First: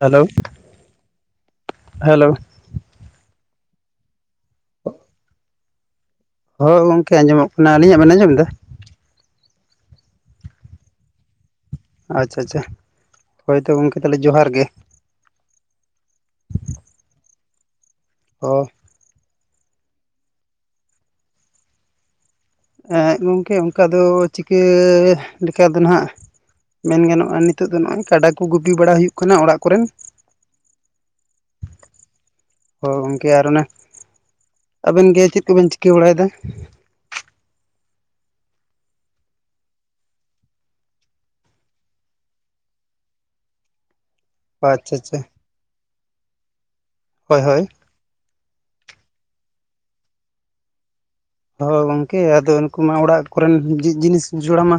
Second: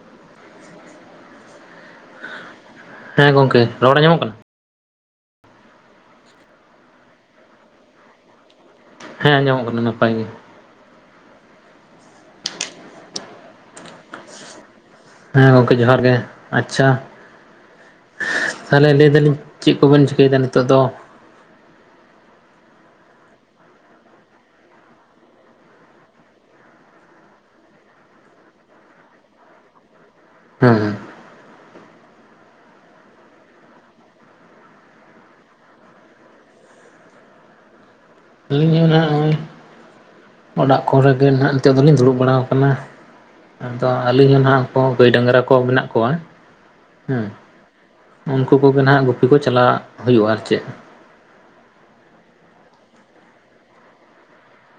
Hello hello ᱦᱮᱸ ᱜᱚᱝᱠᱮ ᱨᱚᱲ ᱟᱸᱡᱚᱢᱚᱜ ᱠᱟᱱᱟ? ᱦᱳᱭ ᱜᱚᱝᱠᱮ ᱟᱸᱡᱚᱢᱚᱜ ᱠᱟᱱᱟ᱾ ᱟᱹᱞᱤᱧᱟᱜ ᱵᱮᱱ ᱟᱸᱡᱚᱢᱮᱫᱟ? ᱦᱮᱸ ᱟᱸᱡᱚᱢᱚᱜ ᱠᱟᱱᱟ ᱱᱟᱯᱟᱭ ᱜᱮ᱾ ᱟᱪᱪᱷᱟ ᱟᱪᱪᱷᱟ ᱦᱳᱭ ᱛᱚ ᱜᱚᱢᱠᱮ ᱛᱟᱦᱚᱞᱮ ᱡᱚᱦᱟᱨ ᱜᱮ᱾ ᱦᱮᱸ ᱜᱚᱝᱠᱮ ᱡᱚᱦᱟᱨ ᱜᱮ ᱟᱪᱪᱷᱟ ᱚ ᱛᱟᱦᱚᱞᱮ ᱞᱟᱹᱭ ᱫᱟᱞᱤᱧ ᱪᱮᱫ ᱠᱚᱵᱮᱱ ᱪᱤᱠᱟᱹᱭᱮᱫᱟ ᱱᱤᱛᱚᱜ ᱫᱚ? ᱜᱚᱢᱠᱮ ᱚᱱᱠᱟ ᱫᱚ ᱪᱤᱠᱟᱹ ᱞᱮᱠᱟ ᱫᱚ ᱱᱟᱦᱱᱟᱜ ᱢᱮᱱ ᱜᱟᱱᱚᱜ-ᱟ ᱱᱤᱛᱚᱜ ᱫᱚ ᱱᱚᱜᱼᱚᱭ ᱠᱟᱰᱟ ᱠᱚ ᱜᱩᱯᱤ ᱵᱟᱲᱟ ᱦᱩᱭᱩᱜ ᱠᱟᱱᱟ ᱚᱲᱟᱜ ᱠᱚᱨᱮᱱ ᱦᱮᱸ ᱦᱮᱸ ᱦᱳᱭ ᱜᱚᱝᱠᱮ ᱟᱨ ᱚᱱᱮ ᱟᱵᱮᱱ ᱜᱮ ᱪᱮᱫ ᱠᱚᱵᱮᱱ ᱪᱤᱠᱟᱹ ᱵᱟᱲᱟᱭᱮᱫᱟ? ᱟᱹᱞᱤᱧ ᱦᱚᱸᱜ ᱱᱚᱜ-ᱚᱭ ᱚᱲᱟᱜ ᱠᱚᱨᱮᱜᱮ ᱱᱟᱦᱟᱜ ᱱᱤᱛᱚᱜ ᱫᱚᱞᱤᱧ ᱫᱩᱲᱩᱵ ᱵᱟᱲᱟ ᱟᱠᱟᱱᱟ, ᱟᱫᱚ ᱟᱹᱞᱤᱧ ᱦᱚᱸ ᱱᱟᱦᱟᱜ ᱩᱱᱠᱩ ᱟᱪᱪᱷᱟ ᱜᱟᱹᱭ ᱟᱪᱪᱷᱟ ᱰᱟᱝᱨᱟ ᱠᱚ ᱠᱚ ᱢᱮᱱᱟᱜ ᱠᱚᱣᱟ ᱦᱮᱸ ᱦᱳᱭ ᱦᱳᱭ ᱩᱱᱠᱩ ᱠᱚᱜᱮ ᱱᱟᱦᱟᱜ ᱜᱩᱯᱤ ᱠᱚ ᱪᱟᱞᱞᱟᱜ ᱦᱩᱭᱩᱜᱼᱟ ᱟᱨ ᱪᱮᱫ ᱦᱳᱭ ᱜᱚᱝᱠᱮ ᱟᱫᱚ ᱩᱱᱠᱩ ᱢᱟ ᱚᱲᱟᱜ ᱠᱚᱨᱮᱱ ᱡᱤᱱᱤᱥ ᱡᱚᱲᱟᱣ ᱢᱟ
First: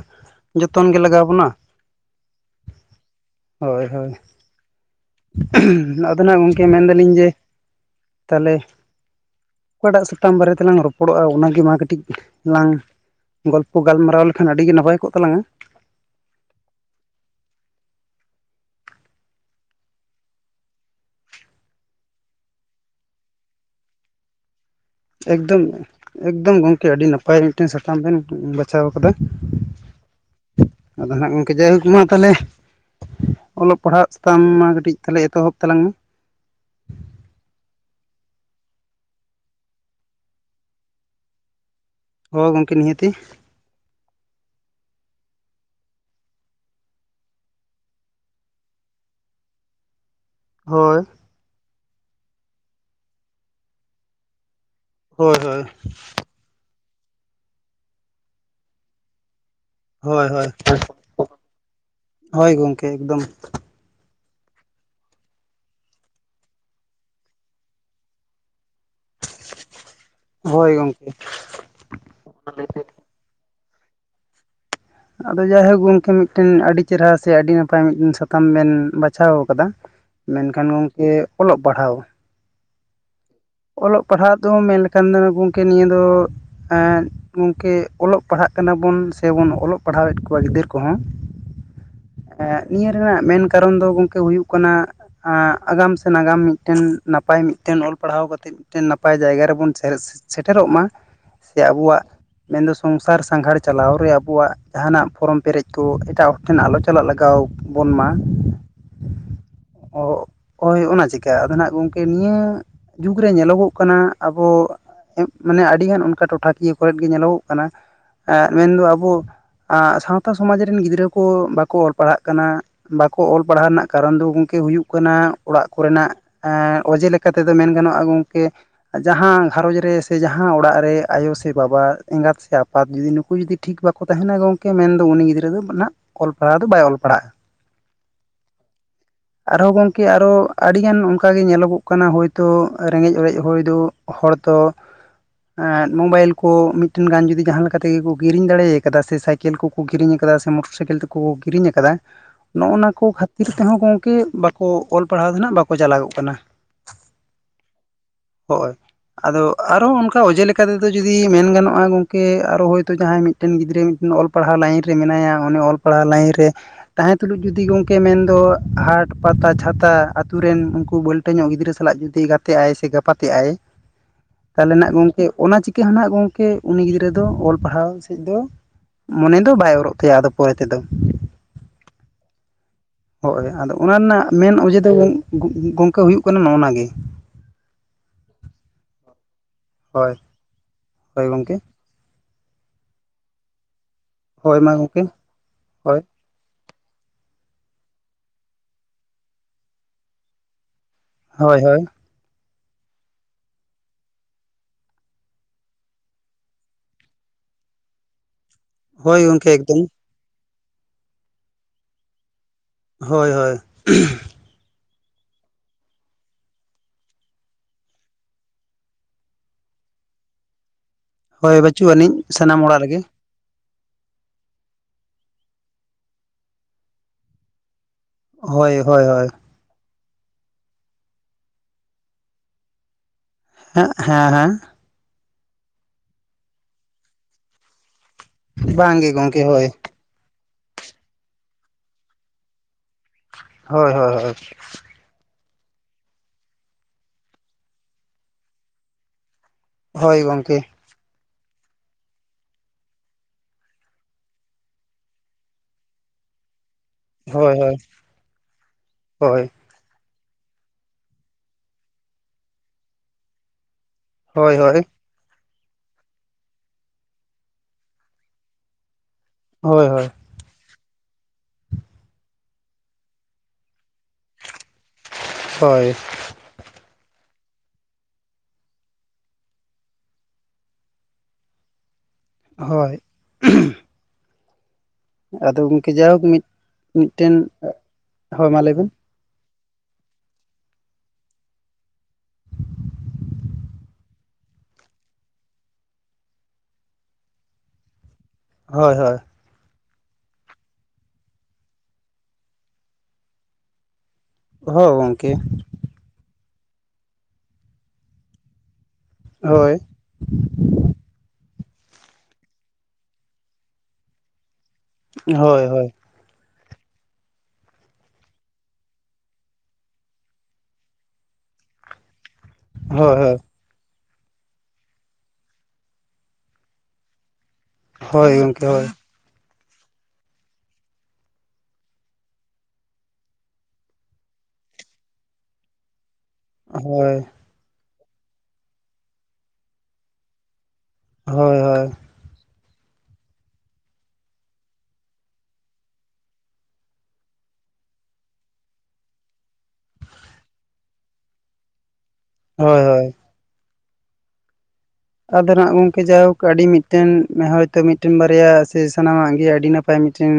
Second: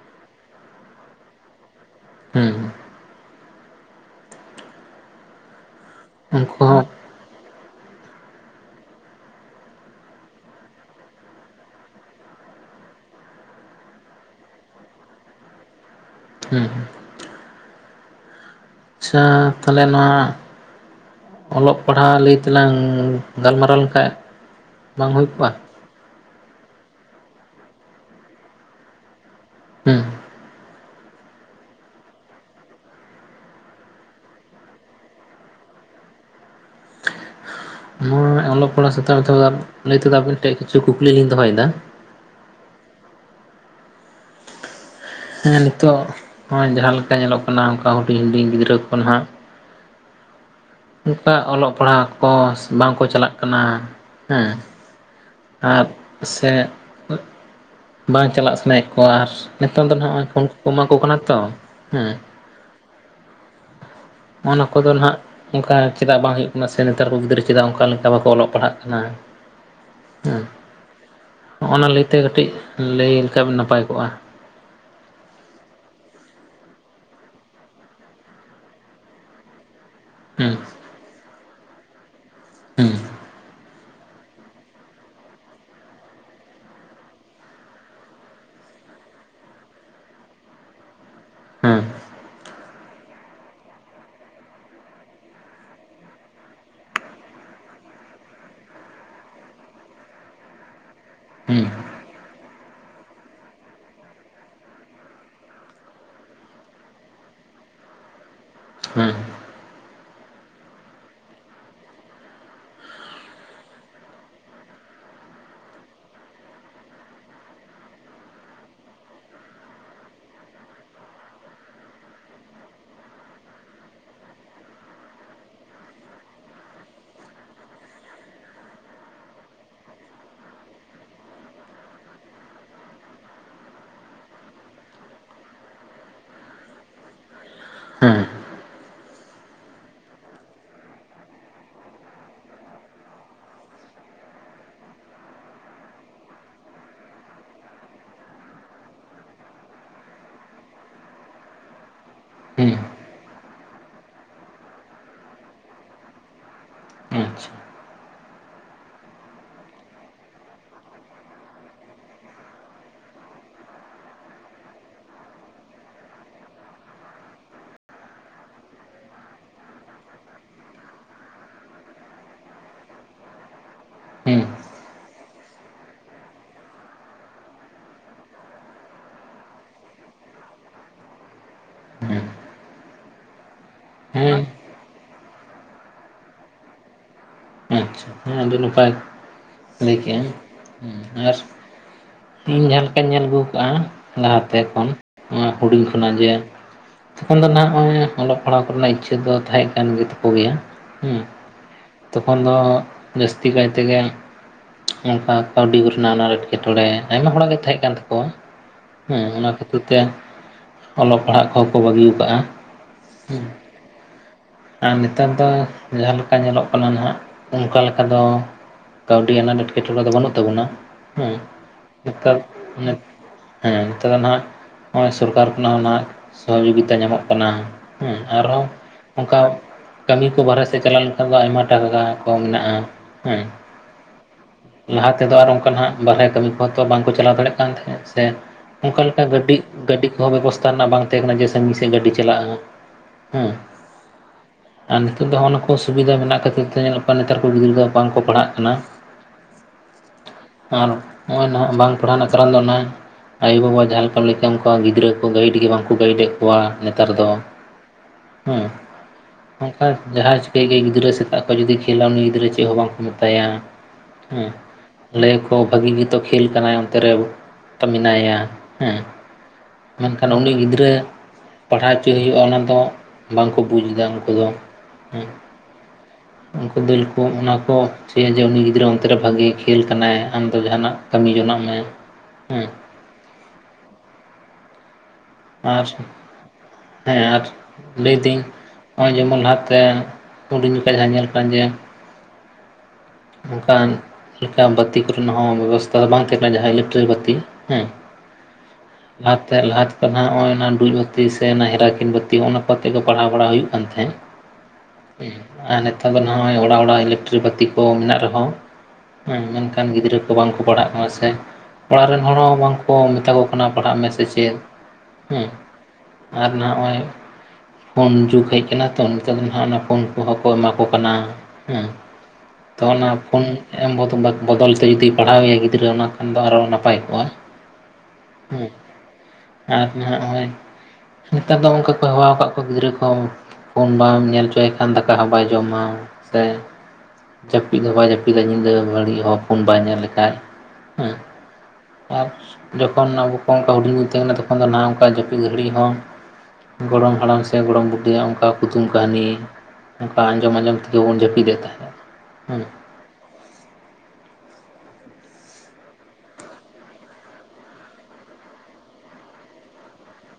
ᱡᱚᱛᱚᱱ ᱜᱮ ᱞᱟᱜᱟᱣ ᱵᱚᱱᱟ ᱦᱩᱸ ᱦᱳᱭ ᱦᱳᱭ ᱟᱫᱚ ᱦᱟᱸᱜ ᱩᱱᱠᱩ ᱜᱚᱢᱠᱮ ᱦᱚᱸ ᱢᱮᱱᱫᱟᱞᱤᱧ ᱡᱮ ᱛᱟᱦᱞᱮ ᱚᱠᱟᱴᱟᱜ ᱥᱟᱛᱟᱢ ᱵᱟᱨᱮᱛᱮᱞᱟᱝ ᱨᱚᱯᱚᱲᱚᱜᱼᱟ ᱚᱱᱟᱜᱮ ᱢᱟ ᱠᱟᱹᱴᱤᱡ ᱞᱟᱝ ᱜᱚᱞᱯᱚ ᱜᱟᱞᱢᱟᱨᱟᱣ ᱞᱮᱠᱷᱟᱱ ᱟᱹᱰᱤ ᱜᱮ ᱱᱟᱯᱟᱭ ᱠᱚᱜ ᱛᱟᱞᱟᱝᱟ᱾ ᱦᱩᱸ ᱦᱩᱸ ᱟᱪᱪᱷᱟ ᱛᱟᱦᱚᱞᱮ ᱱᱚᱣᱟ ᱚᱞᱚᱜ ᱯᱟᱲᱦᱟᱣ ᱞᱟᱹᱭ ᱛᱮᱞᱟᱝ ᱜᱟᱞᱢᱟᱨᱟᱣ ᱞᱮᱱᱠᱷᱟᱡ ᱵᱟᱝ ᱦᱩᱭ ᱠᱚᱜᱼᱟ? ᱮᱠᱫᱚᱢ ᱮᱠᱫᱚᱢ ᱜᱚᱢᱠᱮ ᱟᱹᱰᱤ ᱱᱟᱯᱟᱭ ᱢᱤᱫᱴᱮᱱ ᱥᱟᱛᱟᱢ ᱵᱮᱱ ᱵᱟᱪᱷᱟᱣ ᱠᱟᱫᱟ᱾ ᱦᱩᱸ ᱟᱫᱚ ᱦᱟᱸᱜ ᱜᱚᱢᱠᱮ ᱡᱟᱭᱦᱳᱠ ᱢᱟ ᱛᱟᱦᱚᱞᱮ ᱚᱞᱚᱜ ᱯᱟᱲᱦᱟᱜ ᱪᱮᱛᱟᱱ ᱢᱟ ᱠᱟᱹᱴᱤᱡ ᱛᱟᱦᱚᱞᱮ ᱮᱛᱚᱦᱚᱵ ᱛᱟᱞᱟᱝ ᱢᱮ ᱱᱚᱣᱟ ᱚᱞᱚᱜ ᱯᱟᱲᱦᱟᱜ ᱥᱮᱛᱟᱜ ᱞᱟᱹᱭ ᱛᱮᱫᱚ ᱟᱵᱤᱱ ᱴᱮᱱ ᱠᱤᱪᱷᱩ ᱠᱩᱠᱞᱤ ᱞᱤᱧ ᱫᱚᱦᱚᱭᱮᱫᱟ ᱦᱚᱭ ᱜᱚᱢᱠᱮ ᱱᱤᱦᱟᱹᱛᱤ ᱦᱮᱸ ᱱᱤᱛᱚᱜ ᱱᱚᱜᱼᱚᱭ ᱡᱟᱦᱟᱸ ᱞᱮᱠᱟ ᱧᱮᱞᱚᱜ ᱠᱟᱱᱟ ᱚᱱᱠᱟ ᱦᱩᱰᱤᱧ ᱦᱩᱰᱤᱧ ᱜᱤᱫᱨᱟᱹ ᱠᱚ ᱱᱟᱦᱟᱜ ᱦᱳᱭ [unintelligible] ᱚᱞᱚᱜ ᱯᱟᱲᱦᱟᱜ ᱠᱚ ᱵᱟᱝ ᱠᱚ ᱪᱟᱞᱟᱜ ᱠᱟᱱᱟ ᱦᱮᱸ ᱦᱳᱭ ᱦᱳᱭ ᱟᱨ ᱥᱮ ᱵᱟᱝ ᱪᱟᱞᱟᱜ ᱥᱟᱱᱟᱭᱮᱫ ᱠᱚᱣᱟ ᱟᱨ ᱱᱮᱛᱟᱨ ᱫᱚ ᱦᱳᱭ ᱦᱟᱜ ᱯᱷᱳᱱ ᱦᱳᱭ ᱠᱚᱠᱚ ᱮᱢᱟ ᱠᱚ ᱠᱟᱱᱟ ᱛᱚ ᱦᱩᱸ ᱦᱳᱭ ᱜᱚᱢᱠᱮ ᱮᱠᱫᱚᱢ ᱚᱱᱟ ᱠᱚᱫᱚ ᱱᱟᱦᱟᱜ ᱚᱱᱠᱟ ᱪᱮᱫᱟᱜ ᱵᱟᱝ ᱦᱩᱭᱩᱜ ᱠᱟᱱᱟ ᱥᱮ ᱱᱮᱛᱟᱨ ᱠᱚ ᱜᱤᱫᱨᱟᱹ ᱪᱮᱫᱟᱜ ᱚᱱᱠᱟ ᱞᱮᱠᱟ ᱵᱟᱠᱚ ᱚᱞᱚᱜ ᱯᱟᱲᱦᱟᱜ ᱠᱟᱱᱟ ᱦᱩᱸ ᱦᱳᱭ ᱜᱚᱢᱠᱮ ᱦᱚᱸᱜᱼᱚ ᱱᱟ ᱞᱟᱹᱭᱛᱮ ᱠᱟᱹᱴᱤᱡ ᱞᱟᱹᱭ ᱞᱮᱠᱷᱟᱱ ᱱᱟᱯᱟᱭ ᱠᱚᱜ-ᱟ ᱟᱫᱚ ᱡᱟᱭᱦᱳᱠ ᱜᱚᱢᱠᱮ ᱢᱤᱫᱴᱮᱱ ᱟᱹᱰᱤ ᱪᱮᱨᱦᱟ ᱥᱮ ᱟᱹᱰᱤ ᱱᱟᱯᱟᱭ ᱢᱤᱫᱴᱮᱱ ᱥᱟᱛᱟᱢ ᱵᱮᱱ ᱵᱟᱪᱷᱟᱣ ᱟᱠᱟᱫᱟ ᱦᱮᱸ ᱢᱮᱱᱠᱷᱟᱱ ᱜᱚᱝᱠᱮ ᱚᱞᱚᱜ ᱯᱟᱲᱦᱟᱣ ᱦᱩᱸ ᱚᱞᱚᱜ ᱯᱟᱲᱦᱟᱜ ᱫᱚ ᱢᱮᱱ ᱞᱮᱠᱷᱟᱱ ᱫᱚ ᱜᱚᱢᱠᱮ ᱱᱤᱭᱟᱹ ᱫᱚ ᱜᱚᱢᱠᱮ ᱚᱞᱚᱜ ᱯᱟᱲᱦᱟᱜ ᱠᱟᱱᱟᱵᱚᱱ ᱥᱮᱵᱚᱱ ᱚᱞᱚᱜ ᱯᱟᱲᱦᱟᱣᱮᱫ ᱠᱚᱣᱟ ᱜᱤᱫᱟᱹᱨ ᱠᱚᱦᱚᱸ ᱦᱮᱸ ᱱᱤᱭᱟᱹ ᱨᱮᱱᱟᱜ ᱢᱮᱱ ᱠᱟᱨᱚᱱ ᱫᱚ ᱜᱚᱝᱠᱮ ᱦᱩᱭᱩᱜ ᱠᱟᱱᱟ ᱟᱜᱟᱢ ᱥᱮ ᱱᱟᱜᱟᱢ ᱢᱤᱫᱴᱮᱱ ᱱᱟᱯᱟᱭ ᱢᱤᱫᱴᱮᱱ ᱚᱞ ᱯᱟᱲᱦᱟᱣ ᱠᱟᱛᱮ ᱢᱤᱫᱴᱮᱱ ᱱᱟᱯᱟᱭ ᱡᱟᱭᱜᱟ ᱨᱮᱵᱚᱱ ᱥᱮᱴᱮᱨᱚᱜ ᱢᱟ ᱥᱮ ᱦᱮᱸ ᱟᱵᱚᱣᱟᱜ ᱢᱮᱱᱫᱚ ᱥᱚᱝᱥᱟᱨ ᱥᱟᱸᱜᱷᱟᱨ ᱪᱟᱞᱟᱣ ᱨᱮ ᱟᱵᱚᱣᱟᱜ ᱡᱟᱦᱟᱱᱟᱜ ᱯᱷᱚᱨᱚᱢ ᱯᱮᱨᱮᱡ ᱠᱚ ᱮᱴᱟᱜ ᱦᱚᱲ ᱴᱷᱮᱱ ᱟᱞᱚ ᱪᱟᱞᱟᱜ ᱞᱟᱜᱟᱣ ᱵᱚᱱ ᱢᱟ ᱦᱩᱸ ᱚ ᱦᱳᱭ ᱚᱱᱟ ᱪᱤᱠᱟᱹ ᱟᱫᱚ ᱱᱟᱜ ᱜᱚᱝᱠᱮ ᱱᱤᱭᱟ. ᱡᱩᱜᱽ ᱨᱮ ᱧᱮᱞᱚᱜᱚᱜ ᱠᱟᱱᱟ ᱟᱵᱚ ᱢᱟᱱᱮ ᱟᱹᱰᱤᱜᱟᱱ ᱚᱱᱠᱟ ᱴᱚᱴᱷᱟᱠᱤᱭᱟᱹ ᱠᱚᱨᱮ ᱜᱮ ᱧᱮᱞᱚᱜᱚᱜ ᱠᱟᱱᱟ ᱮ ᱢᱮᱱᱫᱚ ᱟᱵᱚ ᱟᱸ ᱥᱟᱶᱛᱟ ᱥᱚᱢᱟᱡᱽ ᱨᱮᱱ ᱜᱤᱫᱽᱨᱟᱹ ᱠᱚ ᱵᱟᱠᱚ ᱚᱞ ᱯᱟᱲᱦᱟᱜ ᱠᱟᱱᱟ᱾ ᱵᱟᱠᱚ ᱚᱞ ᱯᱟᱲᱦᱟᱣ ᱨᱮᱱᱟᱜ ᱠᱟᱨᱚᱱ ᱫᱚ ᱜᱚᱝᱠᱮ ᱦᱩᱭᱩᱜ ᱠᱟᱱᱟ᱾ᱚᱲᱟᱜ ᱠᱚᱨᱮᱱᱟᱜ ᱮᱸ ᱚᱡᱮ ᱞᱮᱠᱟ ᱛᱮᱫᱚ ᱢᱮᱱ ᱜᱟᱱᱚᱜᱼᱟ ᱜᱚᱢᱠᱮ ᱡᱟᱦᱟᱸ ᱜᱷᱟᱨᱚᱸᱡᱽ ᱨᱮ ᱥᱮ ᱡᱟᱦᱟᱸ ᱚᱲᱟᱜ ᱨᱮ ᱟᱭᱳ ᱥᱮ ᱵᱟᱵᱟ ᱮᱸᱜᱟᱛ ᱥᱮ ᱟᱯᱟᱛ ᱡᱩᱫᱤ ᱱᱩᱠᱩ ᱡᱩᱫᱤ ᱴᱷᱤᱠ ᱵᱟᱠᱚ ᱛᱟᱸᱦᱮᱱᱟ ᱜᱚᱢᱠᱮ ᱢᱮᱱᱫᱚ ᱩᱱᱤ ᱜᱤᱫᱽᱨᱟᱹ ᱫᱚ ᱱᱟᱜ ᱚᱞ ᱯᱟᱲᱦᱟᱣ ᱫᱚ ᱵᱟᱭ ᱚᱞ ᱯᱟᱲᱦᱟᱜᱼᱟ᱾ ᱦᱮᱸ ᱟᱨᱦᱚᱸ ᱜᱚᱝᱠᱮ ᱟᱨᱚ ᱟᱹᱰᱤ ᱜᱟᱱ ᱚᱱᱠᱟ ᱜᱮ ᱧᱮᱞᱚᱜᱚᱜ ᱠᱟᱱᱟ᱾ᱦᱚᱭᱛᱳ ᱨᱮᱸᱜᱮᱡ ᱚᱨᱮᱡ ᱦᱩᱭ ᱫᱚ ᱦᱚᱲ ᱛᱚ ᱢᱳᱵᱟᱭᱤᱞ ᱠᱚ ᱢᱤᱫᱴᱮᱱ ᱜᱟᱱ ᱡᱩᱫᱤ ᱡᱟᱦᱟᱸ ᱞᱮᱠᱟ ᱛᱮᱜᱮ ᱠᱚ ᱠᱤᱨᱤᱧ ᱫᱟᱲᱮᱭᱟ ᱠᱟᱫᱟ, ᱥᱮ ᱥᱟᱭ ᱥᱟᱭᱠᱮᱞ ᱠᱚᱠᱚ ᱠᱤᱨᱤᱧ ᱟᱠᱟᱫᱟ, ᱥᱮ ᱢᱚᱴᱚᱨ ᱥᱟᱭᱠᱮᱞ ᱛᱮᱠᱚ ᱠᱤᱨᱤᱧ ᱟᱠᱟᱫᱟ ᱦᱮᱸ ᱱᱚᱜᱼᱚᱱᱟ ᱠᱚ ᱠᱷᱟᱹᱛᱤᱨ ᱛᱮᱦᱚᱸ ᱜᱚᱝᱠᱮ ᱵᱟᱠᱚ ᱚᱞ ᱯᱟᱲᱦᱟᱣ ᱫᱚ ᱱᱟᱜ ᱵᱟᱠᱚ ᱪᱟᱞᱟᱜᱚᱜ ᱠᱟᱱᱟ᱾ ᱟᱪᱪᱷᱟ ᱦᱳᱭ ᱟᱫᱚ ᱟᱨᱚ ᱚᱱᱠᱟ ᱚᱡᱮ ᱞᱮᱠᱟᱛᱮ ᱫᱚ ᱡᱩᱫᱤ ᱢᱮᱱ ᱜᱟᱱᱚᱜᱼᱟ᱾ᱜᱚᱝᱠᱮ ᱟᱨᱚ ᱦᱳᱭᱛᱳ ᱡᱟᱦᱟᱸᱭ ᱢᱤᱫ ᱢᱤᱫᱴᱮᱱ ᱜᱤᱫᱽᱨᱟᱹ ᱢᱤᱫᱴᱮᱱ ᱚᱞ ᱯᱟᱲᱦᱟᱣ ᱞᱟᱭᱤᱱ ᱨᱮ ᱢᱮᱱᱟᱭᱟ ᱾ᱩᱱᱤ ᱚᱞ ᱯᱟᱲᱦᱟᱣ ᱞᱟᱭᱤᱱ ᱨᱮ ᱛᱟᱦᱮᱸ ᱛᱩᱞᱩᱡ ᱡᱩᱫᱤ ᱜᱚᱢᱠᱮ ᱢᱮᱱᱫᱚ ᱦᱟᱴ ᱯᱟᱛᱟ ᱪᱷᱟᱛᱟ ᱟᱛᱳ ᱨᱮᱱ ᱩᱱᱠᱩ ᱵᱟᱹᱞ ᱼᱼᱴᱟ. ᱧᱚᱜ ᱜᱤᱫᱽᱨᱟᱹ ᱥᱟᱞᱟᱜ ᱡᱩᱫᱤ ᱜᱟᱛᱮᱜᱼ ᱟᱭ ᱥᱮ ᱜᱟᱯᱟᱛᱮᱜᱼᱟᱭ ᱦᱮᱸ ᱛᱟᱦᱚᱞᱮ ᱱᱟᱜ ᱜᱚᱢᱠᱮ ᱚᱱᱟ ᱪᱤᱠᱟᱹ ᱦᱟᱸᱜ ᱱᱟᱜ ᱜᱚᱢᱠᱮ ᱩᱱᱤ ᱜᱤᱫᱽᱨᱟᱹ ᱫᱚ ᱚᱞ ᱯᱟᱲᱦᱟᱣ ᱥᱮᱫ ᱫᱚ ᱢᱚᱱᱮ ᱫᱚ ᱵᱟᱭ ᱚᱨᱚᱜ ᱛᱟᱭᱟ ᱟᱫᱚ ᱯᱚᱨᱮ ᱛᱮᱫᱚ᱾ [unintelligible] ᱦᱳᱭ ᱟᱫᱚ ᱚᱱᱟ ᱨᱮᱱᱟᱜ ᱦᱮᱸ ᱢᱮᱱ ᱚᱡᱮ ᱫᱚ ᱜᱚᱝᱠᱮ ᱦᱩᱭᱩᱜ ᱠᱟᱱᱟ ᱱᱚᱜᱼᱱᱟᱜᱮ ᱦᱮᱸ ᱟᱪᱷᱟ ᱦᱮᱸ ᱟᱹᱰᱤ ᱱᱟᱯᱟᱭ ᱞᱟᱹᱭ ᱦᱳᱭ ᱠᱮᱫᱼᱟ᱾ ᱦᱮᱸ ᱦᱳᱭ ᱟᱨ ᱜᱚᱝᱠᱮ ᱤᱧ ᱡᱟᱦᱟᱸ ᱞᱮᱠᱟᱧ ᱧᱮᱞ ᱟᱹᱜᱩ ᱠᱟᱜᱼᱟ, ᱞᱟᱦᱟᱛᱮ ᱦᱳᱭ ᱢᱟ ᱠᱷᱚᱱ ᱜᱚᱝᱠᱮ ᱦᱩᱰᱤᱧ ᱦᱳᱭ ᱠᱷᱚᱱᱟᱜ ᱡᱮ ᱛᱚᱠᱷᱚᱱ ᱫᱚ ᱱᱟᱦᱟᱜ ᱱᱚᱜᱼᱚᱭ ᱚᱞᱚᱜ ᱯᱟᱲᱦᱟᱜ ᱠᱚᱨᱮᱱᱟᱜ ᱤᱪᱷᱟᱹ ᱫᱚ ᱛᱟᱦᱮᱸ ᱠᱟᱱ ᱜᱮᱛᱟᱠᱚ ᱜᱮᱭᱟ ᱦᱮᱸ ᱦᱳᱭ ᱦᱳᱭ ᱛᱚᱠᱷᱚᱱ ᱫᱚ ᱡᱟᱹᱥᱛᱤ ᱠᱟᱭ ᱛᱮᱜᱮ ᱚᱱᱠᱟ ᱠᱟᱹᱣᱰᱤ ᱠᱚᱨᱮᱱᱟᱜ ᱚᱱᱟ ᱮᱸᱴᱠᱮᱴᱚᱲᱮ ᱟᱭᱢᱟ ᱦᱚᱲᱟᱜ ᱜᱮ ᱛᱟᱦᱮᱸ ᱠᱟᱱ ᱛᱟᱠᱚᱣᱟ᱾ ᱦᱳᱭ ᱦᱮᱸ ᱜᱚᱝᱠᱮ ᱚᱱᱟ ᱮᱠᱫᱚᱢ ᱠᱷᱟᱹᱛᱤᱨ ᱛᱮ ᱚᱞᱚᱜ ᱯᱟᱲᱦᱟᱜ ᱠᱚᱦᱚᱸ ᱠᱚ ᱵᱟᱹᱜᱤ ᱟᱠᱟᱜᱼᱟ᱾ ᱦᱳᱭ ᱦᱮᱸ ᱦᱳᱭ ᱟᱨ ᱱᱮᱛᱟᱨ ᱫᱚ ᱡᱟᱦᱟᱸ ᱞᱮᱠᱟ ᱧᱮᱞᱚᱜ ᱠᱟᱱᱟ ᱱᱟᱦᱟᱜ ᱚᱱᱠᱟ ᱞᱮᱠᱟ ᱫᱚ ᱠᱟᱹᱣᱰᱤ ᱟᱱᱟᱴ ᱮᱴᱠᱮᱴᱚᱬᱮ ᱫᱚ ᱵᱟᱹᱱᱩᱜ ᱛᱟᱵᱚᱱᱟ᱾ ᱦᱮᱸ ᱦᱳᱭ ᱵᱟᱹᱪᱩᱜ ᱟᱹᱱᱤᱡ ᱱᱮᱛᱟᱨ ᱥᱟᱱᱟᱢ ᱚᱲᱟᱜ ᱨᱮᱜᱮ, ᱦᱮᱸ ᱱᱮᱛᱟᱨ ᱫᱚ ᱱᱟᱦᱟᱜ ᱱᱚᱜᱼᱚᱭ, ᱥᱚᱨᱠᱟᱨ ᱠᱷᱚᱱᱟᱜ ᱦᱚᱸ ᱱᱟᱦᱟᱜ ᱥᱚᱦᱚᱡᱳᱜᱤᱛᱟ ᱧᱟᱢᱚᱜ ᱠᱟᱱᱟ᱾ ᱦᱮᱸ ᱟᱨᱦᱚᱸ ᱦᱳᱭ ᱦᱳᱭ ᱦᱳᱭ ᱚᱱᱠᱟ ᱠᱟᱹᱢᱤ ᱠᱚ ᱵᱟᱨᱦᱮ ᱥᱮᱫ ᱪᱟᱞᱟᱣ ᱞᱮᱱᱠᱷᱟᱱ ᱫᱚ ᱟᱭᱢᱟ ᱴᱟᱠᱟ ᱠᱚ ᱢᱮᱱᱟᱜᱼᱟ᱾ᱦᱮᱸ ᱦᱮᱸ ᱦᱮᱸ ᱦᱮᱸ ᱞᱟᱦᱟ ᱛᱮᱫᱚ ᱟᱨ ᱚᱱᱠᱟ ᱱᱟᱜ ᱵᱟᱨᱦᱨᱮ ᱠᱟᱹᱢᱤ ᱠᱚᱦᱚᱸ ᱛᱚ ᱵᱟᱝᱠᱚ ᱪᱟᱞᱟᱣ ᱫᱟᱲᱮᱭᱟᱜ ᱠᱟᱱ ᱛᱟᱸᱦᱮ᱾ ᱥᱮ ᱚᱱᱠᱟ ᱵᱟᱝᱜᱮ ᱞᱮᱠᱟ ᱜᱚᱢᱠᱮ ᱜᱟᱹᱰᱤ ᱦᱳᱭ ᱜᱟᱹᱰᱤ ᱠᱚ ᱵᱮᱵᱚᱥᱛᱷᱟ ᱨᱮᱱᱟᱜ ᱵᱟᱝ ᱛᱟᱦᱮᱸ ᱠᱟᱱᱟ᱾ ᱡᱮ ᱥᱟᱺᱜᱤᱧ ᱥᱮᱫ ᱜᱟᱹᱰᱤ ᱪᱟᱞᱟᱜᱼᱟ᱾ ᱦᱳᱭ ᱦᱳᱭ ᱦᱳᱭ ᱟᱨ ᱱᱤᱛᱚᱜ ᱫᱚ ᱦᱚᱜ ᱱᱚᱣᱟ ᱠᱚ ᱥᱩᱵᱤᱫᱷᱟ ᱢᱮᱱᱟᱜ ᱠᱷᱟᱹᱛᱤᱨ ᱛᱮ ᱧᱮᱞᱚᱜ ᱠᱚᱱᱟ ᱱᱮᱛᱟᱨ ᱠᱚ ᱜᱤᱫᱽᱨᱟᱹ ᱫᱚ ᱵᱟᱝᱠᱚ ᱯᱟᱲᱦᱟᱜ ᱠᱟᱱᱟ᱾ [inaudible] ᱦᱳᱭ ᱜᱚᱝᱠᱮ ᱟᱨ ᱱᱚᱜᱼᱚᱭ ᱱᱟᱦᱟᱜ ᱵᱟᱝ ᱯᱟᱲᱦᱟᱜ ᱨᱮᱱᱟᱜ ᱠᱟᱨᱟᱱ ᱫᱚ ᱚᱱᱟ ᱟᱭᱳᱵᱟᱵᱟ ᱡᱟᱦᱟᱸ ᱞᱮᱠᱟᱢ ᱞᱟᱹᱭ ᱠᱮᱟᱢ ᱚᱱᱠᱟ ᱜᱤᱫᱽᱨᱟᱹ ᱠᱚ ᱜᱟᱭᱤᱰ ᱜᱮ ᱵᱟᱝᱠᱚ ᱜᱟᱭᱤᱰ ᱮ ᱠᱚᱣᱟᱜ ᱱᱮᱛᱟᱨ ᱫᱚ ᱦᱳᱭ ᱦᱳᱭ ᱦᱩᱢ ᱦᱳᱭ ᱚᱱᱠᱟ ᱡᱟᱦᱟᱸ ᱪᱤᱠᱟᱹᱭ ᱜᱮᱭ ᱜᱤᱫᱽᱨᱟᱹ ᱥᱮᱛᱟᱜ ᱠᱷᱚᱱ ᱡᱩᱫᱤ ᱠᱷᱮᱞᱟ ᱩᱱᱤ ᱜᱤᱫᱽᱨᱟᱹ ᱪᱮᱫ ᱦᱚᱸ ᱵᱟᱝᱠᱚ ᱢᱮᱛᱟᱭᱟ᱾ ᱦᱮᱸᱢ ᱦᱳᱭ ᱦᱳᱭ ᱞᱮᱭᱟᱠᱚ ᱵᱷᱟᱹᱜᱤ ᱜᱮᱛᱚ ᱠᱷᱮᱞ ᱠᱟᱱᱟᱭ ᱚᱱᱛᱮ ᱨᱮ ᱢᱮᱱᱟᱭᱟ ᱦᱮᱸ ᱦᱳᱭ ᱦᱳᱭ ᱛᱟᱦᱚᱞᱮ ᱩᱱᱤ ᱜᱤᱫᱽᱨᱟᱹ ᱯᱟᱲᱦᱟᱣ ᱦᱚᱪᱚᱭᱮ ᱦᱩᱭᱩᱜᱼᱟ᱾ ᱚᱱᱟ ᱫᱚ ᱵᱟᱝᱠᱚ ᱵᱩᱡᱽ ᱫᱟ ᱩᱱᱠᱩ ᱫᱚ ᱦᱩᱸ ᱦᱳᱭ ᱩᱱᱠᱩ ᱫᱟᱹᱞ ᱠᱚ ᱚᱱᱟ ᱠᱚ ᱪᱮᱫ ᱡᱮ ᱩᱱᱤ ᱜᱤᱫᱽᱨᱟᱹ ᱚᱱᱛᱮ ᱨᱮ ᱵᱷᱟᱜᱤ ᱜᱮ ᱠᱷᱮᱞ ᱠᱟᱱᱟᱭ ᱟᱢᱫᱚ ᱡᱟᱦᱟᱱᱟᱜ ᱠᱟᱹᱢᱤ ᱡᱚᱱᱟᱜ ᱢᱮ᱾ ᱦᱮᱸ ᱦᱳᱭ ᱟᱫᱚ ᱟᱨ ᱜᱚᱝᱠᱮ ᱡᱟᱭᱦᱳᱠ ᱢᱤᱫ ᱦᱮᱸ ᱢᱤᱫᱴᱮᱱ ᱟᱨ ᱞᱟᱹᱭᱫᱟᱹᱧ ᱦᱳᱭ ᱢᱟ ᱞᱟᱹᱭᱵᱮᱱ ᱱᱚᱜᱼᱚᱭ ᱡᱮᱢᱚᱱ ᱞᱟᱦᱟᱛᱮ, ᱦᱩᱰᱤᱧ ᱡᱚᱠᱷᱟ ᱡᱟᱦᱟᱸ ᱧᱮᱞ ᱠᱟᱱᱟ ᱡᱮ ᱵᱟᱝ [unintelligible] ᱞᱮᱠᱟ ᱵᱟᱹᱛᱤ ᱠᱚᱨᱮᱱᱟᱜ ᱦᱚᱸ ᱵᱮᱵᱚᱥᱛᱷᱟ ᱫᱚ ᱵᱟᱝ ᱛᱟᱦᱮᱸ ᱠᱟᱱᱟ ᱡᱟᱦᱟᱸ ᱤᱞᱮᱠᱴᱨᱤᱠ ᱵᱟᱹᱛᱤ ᱦᱮᱸ ᱦᱳᱭ ᱦᱳᱭ ᱞᱟᱦᱟᱛᱮ ᱞᱟᱦᱟᱛᱮᱫᱚ ᱱᱦᱭ [unintelligible] ᱚᱱᱟ ᱰᱩᱡ ᱵᱟᱹᱛᱤ ᱥᱮ ᱦᱮᱨᱟᱠᱤᱱ ᱵᱟᱹᱛᱤ ᱱᱚᱣᱟ ᱠᱚ ᱟᱛᱮᱜ ᱜᱮ ᱯᱟᱲᱦᱟᱣ ᱵᱟᱲᱟ ᱦᱩᱭᱩᱜ ᱠᱟᱱ ᱛᱟᱦᱮᱸᱫ ᱦᱳᱭ ᱜᱚᱢᱠᱮ ᱟᱨ ᱱᱮᱛᱟᱨ ᱫᱚ ᱱᱚᱜᱼᱚᱭ ᱚᱲᱟᱜ ᱚᱲᱟᱜ ᱤᱞᱮᱠᱴᱨᱤᱠ ᱵᱟᱹᱛᱤ ᱠᱚ ᱢᱮᱱᱟᱜ ᱨᱮᱦᱚᱸ ᱦᱮᱸ ᱦᱳᱭ ᱢᱮᱱᱠᱷᱟᱱ ᱜᱤᱫᱽᱨᱟᱹ ᱠᱚ ᱵᱟᱝᱠᱚ ᱯᱟᱲᱦᱟᱜ ᱠᱟᱱᱟ ᱥᱮ ᱚᱲᱟᱜ ᱨᱮᱱ ᱦᱚᱲ ᱦᱚᱸ ᱵᱟᱝᱠᱚ ᱢᱮᱛᱟ ᱠᱚ ᱠᱟᱱᱟ ᱯᱟᱲᱦᱟᱜ ᱢᱮ᱾ ᱥᱮ ᱪᱮᱫ? ᱦᱮᱸ ᱦᱳᱭ ᱦᱳᱭ ᱟᱨ ᱱᱚᱜᱼᱚᱭ ᱯᱷᱳᱱ ᱡᱩᱜᱽ ᱦᱮᱡ ᱠᱟᱱᱟ ᱛᱚ ᱱᱮᱛᱟᱨ ᱫᱚ ᱱᱟᱦᱟᱜ ᱚᱱᱟ ᱯᱷᱳᱱ ᱠᱚᱦᱚᱸ ᱠᱚ ᱮᱢᱟ ᱠᱚ ᱠᱟᱱᱟ ᱦᱮᱸ ᱛᱚ ᱦᱳᱭ ᱚᱱᱟ ᱦᱳᱭ ᱯᱷᱳᱱ ᱮᱢ ᱵᱚᱫᱚᱞ ᱛᱮ ᱡᱩᱫᱤ ᱯᱟᱲᱦᱟᱣᱮᱭᱟᱭ ᱜᱤᱫᱽᱨᱟᱹ ᱚᱱᱟ ᱠᱷᱟᱱ ᱫᱚ ᱟᱨᱚ ᱱᱟᱯᱟᱭ ᱠᱚᱜᱼᱟ᱾ ᱦᱳᱭ ᱜᱚᱝᱠᱮ ᱦᱮᱸ ᱦᱳᱭ ᱟᱨ ᱱᱟᱦᱟᱜ ᱱᱚᱜᱼᱚᱭ ᱱᱮᱛᱟᱨ ᱫᱚ ᱚᱱᱠᱟ ᱠᱚ ᱦᱮᱣᱟᱣ ᱠᱟᱫ ᱠᱚᱣᱟ ᱜᱤᱫᱽᱨᱟᱹ ᱠᱚ ᱯᱷᱳᱱ ᱵᱟᱢ ᱧᱮᱞ ᱦᱚᱪᱚᱭᱟᱭ ᱠᱷᱟᱱ ᱫᱟᱠᱟ ᱦᱚᱸ ᱵᱟᱭ ᱡᱚᱢᱟ᱾ ᱥᱮ ᱦᱳᱭ ᱡᱟᱹᱯᱤᱫ ᱦᱚᱸ ᱵᱟᱭ ᱡᱟᱹᱯᱤᱫᱟ ᱧᱤᱫᱟᱹ ᱵᱟᱹᱲᱤᱡ ᱦᱚ ᱯᱷᱚᱱ ᱵᱟᱭ ᱧᱮᱞ ᱞᱮᱠᱷᱟᱡ ᱦᱮᱸ ᱦᱳᱭ ᱦᱳᱭ ᱟᱨ ᱡᱚᱠᱷᱚᱱ ᱟᱵᱚ ᱠᱚ ᱚᱱᱠᱟ ᱦᱩᱰᱤᱧ ᱵᱚ ᱛᱟᱦᱮᱸ ᱠᱟᱱᱟ ᱛᱚᱠᱷᱚᱱ ᱫᱚ ᱱᱟᱦᱟᱜ ᱚᱱᱠᱟ ᱡᱟᱹᱯᱤᱫ ᱜᱷᱟᱹᱲᱤ ᱦᱚᱸ ᱜᱚᱲᱚᱢ ᱦᱟᱲᱟᱢ ᱥᱮ ᱜᱚᱲᱚᱢ ᱵᱩᱰᱤᱭᱟᱜ ᱚᱱᱠᱟ ᱠᱩᱫᱩᱢ ᱠᱟᱹᱦᱱᱤ ᱚᱱᱠᱟ ᱟᱸᱡᱚᱢ ᱟᱸᱡᱚᱢ ᱛᱮᱜᱮ ᱵᱚᱱ ᱡᱟᱯᱤᱫᱼᱮᱫ ᱛᱟᱦᱮ ᱦᱳᱭ ᱦᱳᱭ ᱟᱫᱚ ᱱᱟᱜ ᱜᱚᱢᱠᱮ ᱡᱟᱭᱦᱳᱠ ᱟᱹᱰᱤ ᱢᱤᱫᱴᱮᱱ ᱦᱚᱭᱛᱳ ᱢᱤᱫᱴᱮᱱ ᱵᱟᱨᱭᱟ ᱥᱮ ᱥᱟᱱᱟᱢᱟᱜ ᱜᱮ ᱟᱹᱰᱤ ᱱᱟᱯᱟᱭ ᱱᱟᱯᱟᱭ ᱢᱤᱫᱴᱮᱱ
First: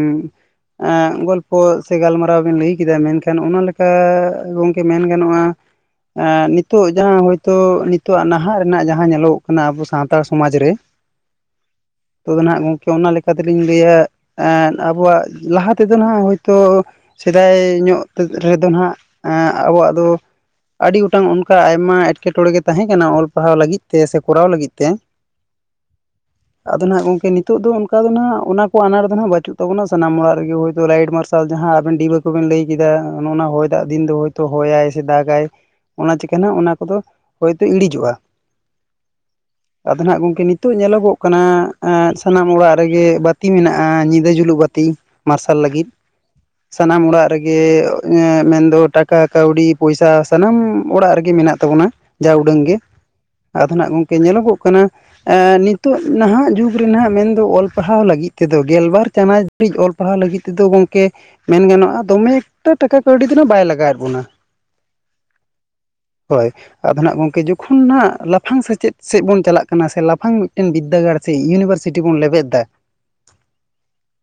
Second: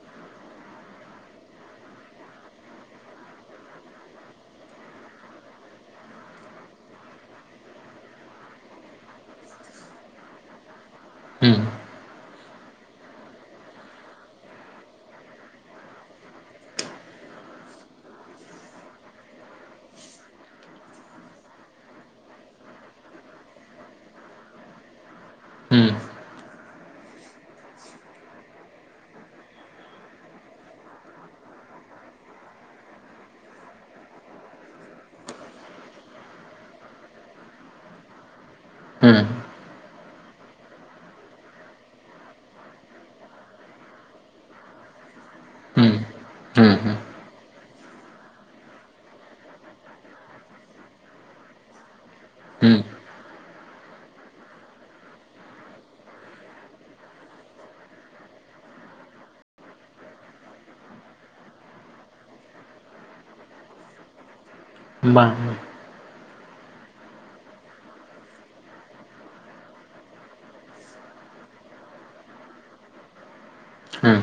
ᱜᱚᱞᱯᱷᱚ ᱥᱮ ᱜᱟᱞᱢᱟᱨᱟᱣ ᱵᱮᱱ ᱞᱟᱹᱭ ᱠᱮᱫᱟ ᱢᱮᱱᱠᱷᱟᱱ ᱚᱱᱟ ᱞᱮᱠᱟ ᱜᱚᱝᱠᱮ ᱢᱮᱱ ᱜᱟᱱᱚᱜᱼᱟ ᱱᱤᱛᱚᱜ ᱡᱟᱦᱟᱸ ᱦᱳᱭᱛᱳ ᱱᱤᱛᱚᱜᱟᱜ ᱱᱟᱦᱟᱜ ᱨᱮᱱᱟᱜ ᱡᱟᱦᱟᱸ ᱧᱮᱞᱚᱜ ᱚᱱᱟ ᱟᱵᱚ ᱥᱟᱱᱛᱟᱲ ᱥᱚᱢᱟᱡᱽ ᱨᱮ ᱦᱮᱸ ᱛᱚ ᱫᱚ ᱱᱷᱟᱜ ᱜᱚᱝᱠᱮ ᱚᱱᱟ ᱞᱮᱠᱟ ᱛᱮᱞᱤᱧ ᱞᱟᱹᱭᱟ ᱮᱱᱻ ᱟᱵᱚᱣᱟᱜ ᱞᱟᱦᱟ ᱛᱮᱫᱚ ᱱᱷᱟᱜ ᱦᱳᱭᱛᱳ ᱥᱮᱫᱟᱭ ᱧᱚᱜ ᱨᱮᱫᱚ ᱱᱷᱟᱜ ᱟᱵᱚᱣᱟᱜ ᱫᱚ ᱟᱹᱰᱤ ᱜᱚᱴᱟᱝ ᱚᱱᱠᱟ ᱟᱭᱢᱟ ᱮᱴᱠᱮᱴᱚᱬᱮ ᱜᱮ ᱛᱟᱦᱮᱸ ᱠᱟᱱᱟ ᱚᱞ ᱯᱟᱲᱦᱟᱣ ᱞᱟᱹᱜᱤᱫ ᱛᱮ ᱥᱮ ᱠᱚᱨᱟᱣ ᱞᱟᱹᱜᱤᱫ ᱛᱮ ᱦᱩᱸ ᱟᱫᱚ ᱱᱷᱟᱜ ᱜᱚᱝᱠᱮ ᱱᱤᱛᱚᱜ ᱫᱚ ᱚᱱᱠᱟ ᱫᱚ ᱱᱷᱟᱜ ᱚᱱᱠᱟ ᱚᱱᱟ ᱠᱚ ᱟᱱᱟᱴ ᱫᱚ ᱦᱟᱸᱜ ᱵᱟᱹᱪᱩᱜ ᱛᱟᱵᱚᱱᱟ ᱥᱟᱱᱟᱢ ᱚᱲᱟᱜ ᱨᱮᱜᱮ ᱦᱭᱳ ᱛᱚ ᱞᱟᱭᱤᱴ ᱢᱟᱨᱼᱼ ᱥᱟᱞ ᱡᱟᱦᱟᱸ ᱟᱵᱮᱱ ᱰᱤᱵᱟᱹ ᱠᱚᱵᱮᱱ ᱞᱟᱹᱭ ᱠᱮᱫᱟ ᱱᱚᱜᱼᱱᱟ ᱦᱚᱭ ᱫᱟᱜ ᱫᱤᱱ ᱫᱚ ᱦᱳᱭᱛᱚ ᱦᱚᱭᱟᱭ ᱥᱮ ᱫᱟᱜᱟᱭ ᱚᱱᱟ ᱪᱮᱠᱟ ᱱᱷᱟᱜ ᱚᱱᱟ ᱠᱚᱫᱚ ᱦᱚᱭᱛᱮ ᱤᱲᱤᱡᱚᱜᱼᱟ ᱦᱩᱸ ᱟᱫᱚ ᱱᱷᱟᱜ ᱜᱚᱢᱠᱮ ᱱᱤᱛᱚᱜ ᱧᱮᱞᱚᱜᱚᱜ ᱠᱟᱱᱟ ᱥᱟᱱᱟᱢ ᱚᱲᱟᱜ ᱨᱮᱜᱮ ᱵᱟᱹᱛᱤ ᱢᱮᱱᱟᱜᱼᱟ ᱧᱤᱫᱟᱹ ᱡᱩᱞᱩᱜ ᱵᱟᱹᱛᱤ ᱢᱟᱨᱥᱟᱞ ᱞᱟᱹᱜᱤᱫ ᱦᱩᱸ ᱦᱩᱸ ᱦᱩᱸ ᱥᱟᱱᱟᱢ ᱚᱲᱟᱜ ᱨᱮᱜᱮ ᱢᱮᱱᱫᱚ ᱴᱟᱠᱟ ᱠᱟᱹᱣᱰᱤ ᱯᱚᱭᱥᱟ ᱥᱟᱱᱟᱢ ᱚᱲᱟᱜ ᱨᱮᱜᱮ ᱢᱮᱱᱟᱜ ᱛᱟᱵᱚᱱᱟ ᱡᱟ ᱩᱰᱟᱹᱝ ᱜᱮ। ᱦᱩᱸ ᱟᱫᱚ ᱱᱷᱟᱜ ᱜᱚᱝᱠᱮ ᱧᱮᱞᱚᱜᱚᱜ ᱠᱟᱱᱟ ᱮᱸ ᱱᱤᱛᱚᱜ ᱱᱟᱦᱟᱜ ᱡᱩᱜᱽ ᱨᱮᱱᱟᱜ ᱢᱮᱱᱫᱚ ᱚᱞ ᱯᱟᱲᱦᱟᱣ ᱞᱟᱹᱜᱤᱫ ᱛᱮᱫᱚ ᱜᱮᱞᱵᱟᱨ ᱪᱟᱱᱟᱪᱼᱼ [unintelligible] ᱚᱞ ᱯᱟᱲᱦᱟᱣ ᱞᱟᱹᱜᱤᱫ ᱛᱮᱫᱚ ᱜᱚᱝᱠᱮ ᱢᱮᱱ ᱜᱟᱱᱚᱜᱼᱟ ᱫᱚᱢᱮ ᱮᱠᱴᱟ ᱴᱟᱠᱟ ᱠᱟᱹᱣᱰᱤ ᱫᱚ ᱵᱟᱭ ᱞᱟᱜᱟᱣᱮᱫ ᱵᱚᱱᱟ। ᱵᱟᱝ ᱜᱮ ᱦᱳᱭ ᱟᱫᱚ ᱱᱷᱟᱜ ᱜᱚᱝᱠᱮ ᱡᱚᱠᱷᱚᱱ ᱱᱷᱟᱜ [unintelligible] ᱞᱟᱯᱷᱼᱼ ᱞᱟᱯᱷᱟᱝ ᱥᱮᱪᱮᱫ ᱥᱮᱫ ᱵᱚᱱ ᱪᱟᱞᱟᱜ ᱠᱟᱱᱟ ᱥᱮ ᱞᱟᱯᱷᱟᱝ ᱢᱤᱫᱴᱮᱱ ᱵᱤᱫᱽᱫᱟᱹᱜᱟᱲ ᱥᱮ ᱤᱭᱩᱱᱤᱵᱷᱟᱨᱥᱤᱴᱤ ᱵᱚᱱ ᱞᱮᱵᱮᱫ ᱮᱫᱟ। ᱦᱮᱸᱻ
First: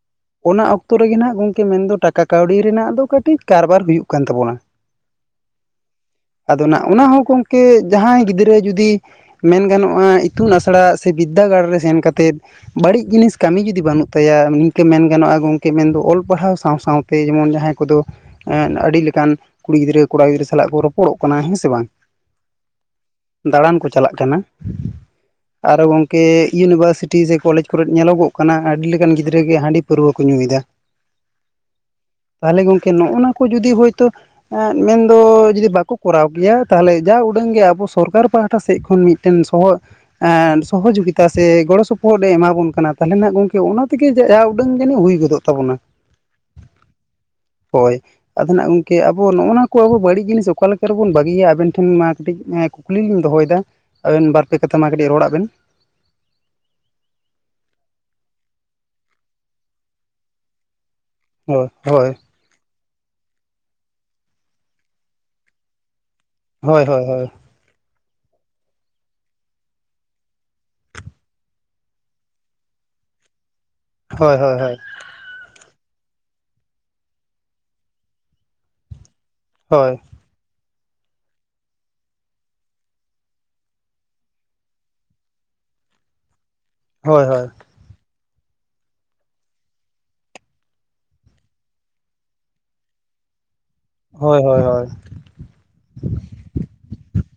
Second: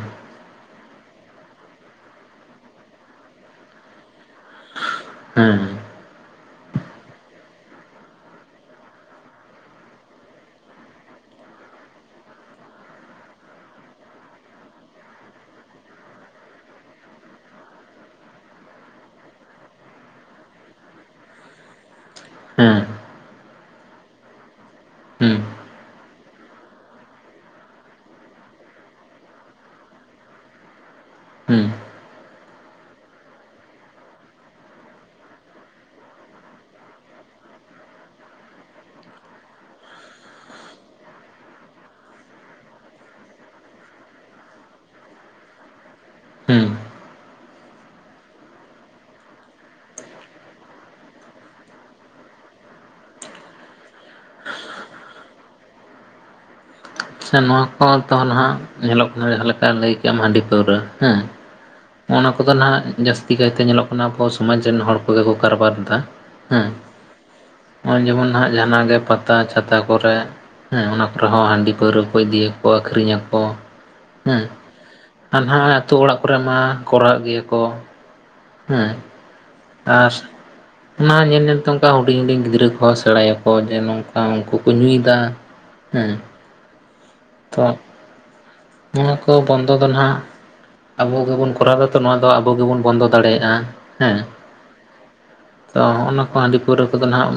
ᱚᱱᱟ ᱚᱠᱛᱚ ᱨᱮᱜᱮ ᱱᱷᱟᱜ ᱜᱚᱝᱠᱮ ᱢᱮᱱᱫᱚ ᱴᱟᱠᱟ ᱠᱟᱹᱣᱰᱤ ᱨᱮᱱᱟᱜ ᱫᱚ ᱠᱟᱹᱴᱤᱡ ᱠᱟᱨᱵᱟᱨ ᱦᱩᱭᱩᱜ ᱠᱟᱱ ᱛᱟᱵᱚᱱᱟ। ᱦᱮᱸᱻ ᱟᱫᱚ ᱱᱟᱜ ᱚᱱᱟ ᱦᱚᱸ ᱜᱚᱝᱠᱮ ᱡᱟᱦᱟᱸᱭ ᱜᱤᱫᱽᱨᱟᱹ ᱡᱩᱫᱤ ᱢᱮᱱ ᱜᱟᱱᱚᱜᱼᱟ ᱤᱛᱩᱱ ᱟᱥᱲᱟ ᱥᱮ ᱵᱤᱫᱽᱫᱟᱹᱜᱟᱲ ᱨᱮ ᱥᱮᱱ ᱠᱟᱛᱮᱫ ᱵᱟᱹᱲᱤᱡ ᱡᱤᱱᱤᱥ ᱠᱟᱹᱢᱤ ᱡᱩᱫᱤ ᱵᱟᱹᱱᱩᱜ ᱛᱟᱭᱟ ᱱᱤᱝᱠᱟᱹ ᱢᱮᱱ ᱜᱟᱱᱚᱜᱼᱟ ᱜᱚᱝᱠᱮ ᱢᱮᱱᱫᱚ ᱚᱞ ᱯᱟᱲᱦᱟᱣ ᱥᱟᱶ ᱥᱟᱶᱼᱼ ᱛᱮ ᱡᱮᱢᱚᱱ ᱡᱟᱦᱟᱸᱭ ᱠᱚᱫᱚ ᱟᱹᱰᱤ ᱞᱮᱠᱟᱱ ᱠᱩᱲᱤ ᱜᱤᱫᱽᱨᱟᱹ ᱠᱚᱲᱟ ᱜᱤᱫᱽᱨᱟᱹ ᱥᱟᱞᱟᱜ ᱠᱚ ᱨᱚᱯᱚᱲᱚᱜ ᱠᱟᱱᱟ ᱦᱮᱸ ᱥᱮ ᱵᱟᱝ। ᱫᱟᱬᱟᱱ ᱠᱚ ᱪᱟᱞᱟᱜ ᱠᱟᱱᱟ। ᱦᱩᱸ ᱟᱨᱦᱚᱸ ᱜᱚᱝᱠᱮ ᱤᱭᱩᱱᱤᱵᱷᱟᱨᱥᱤᱴᱤ ᱥᱮ ᱠᱚᱞᱮᱡᱽ ᱠᱚᱨᱮ ᱧᱮᱞᱚᱜᱚᱜ ᱠᱟᱱᱟ ᱟᱹᱰᱤ ᱞᱮᱠᱟᱱ ᱜᱤᱫᱽᱨᱟᱹ ᱜᱮ ᱦᱟᱺᱰᱤ ᱯᱟᱹᱨᱣᱟᱹ ᱠᱚ ᱧᱩᱭ ᱮᱫᱟ। [inaudible] ᱛᱟᱦᱚᱞᱮ ᱜᱚᱝᱠᱮ ᱱᱚᱜᱼᱱᱟ ᱠᱚ ᱡᱩᱫᱤ ᱦᱳᱭᱛᱳ ᱢᱮᱱᱫᱚ ᱡᱩᱫᱤ ᱵᱟᱠᱚ ᱠᱚᱨᱟᱣ ᱠᱮᱭᱟ ᱛᱟᱦᱚᱞᱮ ᱡᱟ ᱩᱰᱟᱹᱝ ᱜᱮ ᱟᱵᱚ ᱥᱚᱨᱠᱟᱨ ᱯᱟᱦᱴᱟ ᱥᱮᱫ ᱠᱷᱚᱱ ᱢᱤᱫᱴᱮᱱ ᱥᱚᱦᱚᱫ ᱥᱚᱦᱚᱡᱳᱜᱤᱛᱟ ᱥᱮ ᱜᱚᱲᱚ ᱥᱚᱯᱚᱦᱚᱫ ᱮ ᱮᱢᱟ ᱵᱚᱱ ᱠᱟᱱᱟ ᱛᱟᱦᱚᱞᱮ ᱱᱷᱟᱜ ᱜᱚᱝᱠᱮ ᱚᱱᱟ ᱛᱮᱜᱮ ᱡᱟ ᱩᱰᱟᱹᱝ ᱡᱟᱹᱱᱤᱡ ᱦᱩᱭ ᱜᱚᱫᱚᱜ ᱛᱟᱵᱚᱱᱟ ᱦᱩᱸᱻ ᱦᱳᱭ ᱟᱫᱚ ᱱᱷᱟᱜ ᱜᱚᱝᱠᱮ ᱟᱵᱚ ᱱᱚᱜᱼᱱᱟ ᱠᱚ ᱟᱵᱚ ᱵᱟᱹᱲᱤᱡ ᱡᱤᱱᱤᱥ ᱚᱠᱟ ᱞᱮᱠᱟ ᱨᱮᱵᱚᱱ ᱵᱟᱹᱜᱤᱭᱟ ᱟᱵᱮᱱ ᱴᱷᱮᱱ ᱢᱟ ᱠᱟᱹᱴᱤᱡ ᱠᱩᱠᱞᱤ ᱞᱤᱧ ᱫᱚᱦᱚᱭᱮᱫᱟ ᱫᱟ ᱟᱵᱮᱱ ᱵᱟᱨ ᱯᱮ ᱠᱟᱛᱷᱟ ᱢᱟ ᱠᱟᱹᱴᱤᱡ ᱨᱚᱲᱟᱜ ᱵᱮᱱ ᱥᱮ ᱱᱚᱣᱟ ᱠᱚ ᱛᱚ ᱱᱷᱟᱜ ᱧᱮᱞᱚᱜ ᱠᱟᱱᱟ ᱡᱟᱦᱟᱸ ᱞᱮᱠᱟ ᱞᱟᱹᱭ ᱠᱮᱜᱼᱟᱢ ᱦᱟᱹᱰᱤ ᱯᱟᱹᱣᱨᱟᱹ ᱦᱮᱸ ᱦᱳᱭᱻ ᱦᱳᱭᱻ ᱚᱱᱟ ᱠᱚᱫᱚ ᱱᱷᱟᱜ ᱡᱟᱹᱥᱛᱤ ᱠᱟᱭᱛᱮ ᱧᱮᱞᱚᱜ ᱠᱟᱱᱟ ᱟᱵᱚ ᱥᱚᱢᱟᱡᱽ ᱨᱮᱱ ᱦᱚᱲ ᱠᱚᱜᱮ ᱠᱚ ᱠᱟᱨᱵᱟᱨ ᱮᱫᱟ ᱦᱳᱭ ᱦᱳᱭ ᱦᱳᱭ ᱱᱚᱜᱚᱭ ᱡᱮᱢᱚᱱ ᱦᱟᱜ ᱡᱟᱦᱱᱟᱜ ᱜᱮ ᱯᱟᱛᱟ ᱪᱷᱟᱛᱟ ᱠᱚᱨᱮ ᱦᱮᱸ ᱚᱱᱟ ᱠᱚᱨᱮ ᱦᱚᱸ ᱦᱟᱺᱰᱤ ᱯᱟᱹᱣᱨᱟᱹ ᱠᱚ ᱤᱫᱤᱭᱟᱠᱚ ᱟᱹᱠᱷᱨᱤᱧ ᱟᱠᱚ ᱦᱳᱭ ᱦᱳᱭ ᱦᱳᱭ ᱟᱨ ᱱᱟᱦᱟᱜ ᱟᱹᱛᱩ ᱚᱲᱟᱜ ᱠᱚᱨᱮ ᱢᱟ ᱠᱚᱨᱟᱣ ᱜᱮᱭᱟ ᱠᱚ ᱦᱩᱸ ᱦᱳᱭ ᱟᱨ ᱚᱱᱟ ᱧᱮᱞ ᱧᱮᱞᱛᱮ ᱚᱱᱠᱟ ᱦᱩᱰᱤᱧ ᱦᱩᱰᱤᱧ ᱜᱤᱫᱽᱨᱟᱹ ᱠᱚᱦᱚᱸ ᱥᱮᱬᱟᱭᱟᱠᱚ ᱡᱮ ᱱᱚᱝᱠᱟ ᱩᱱᱠᱩ ᱠᱚ ᱧᱩᱭᱫᱟ। ᱦᱩᱸ ᱦᱳᱭ ᱦᱳᱭ ᱛᱚ ᱱᱚᱣᱟ ᱠᱚ ᱵᱚᱱᱫᱚ ᱫᱚ ᱱᱟᱦᱟᱜ ᱟᱵᱚ ᱜᱮᱵᱚᱱ ᱠᱚᱨᱟᱣ ᱫᱟ ᱛᱚ ᱱᱚᱣᱟ ᱫᱚ ᱟᱵᱚ ᱜᱮᱵᱚᱱ ᱵᱚᱱᱫᱚ ᱫᱟᱲᱮᱭᱟᱜᱼᱟ। ᱦᱮᱸ ᱦᱳᱭ ᱦᱳᱭ ᱦᱳᱭ ᱦᱳᱭ ᱛᱚ ᱚᱱᱟ ᱠᱚ ᱟᱹᱰᱤ ᱯᱟᱹᱣᱨᱟᱹ ᱠᱚᱫᱚ ᱱᱟᱦᱟᱜ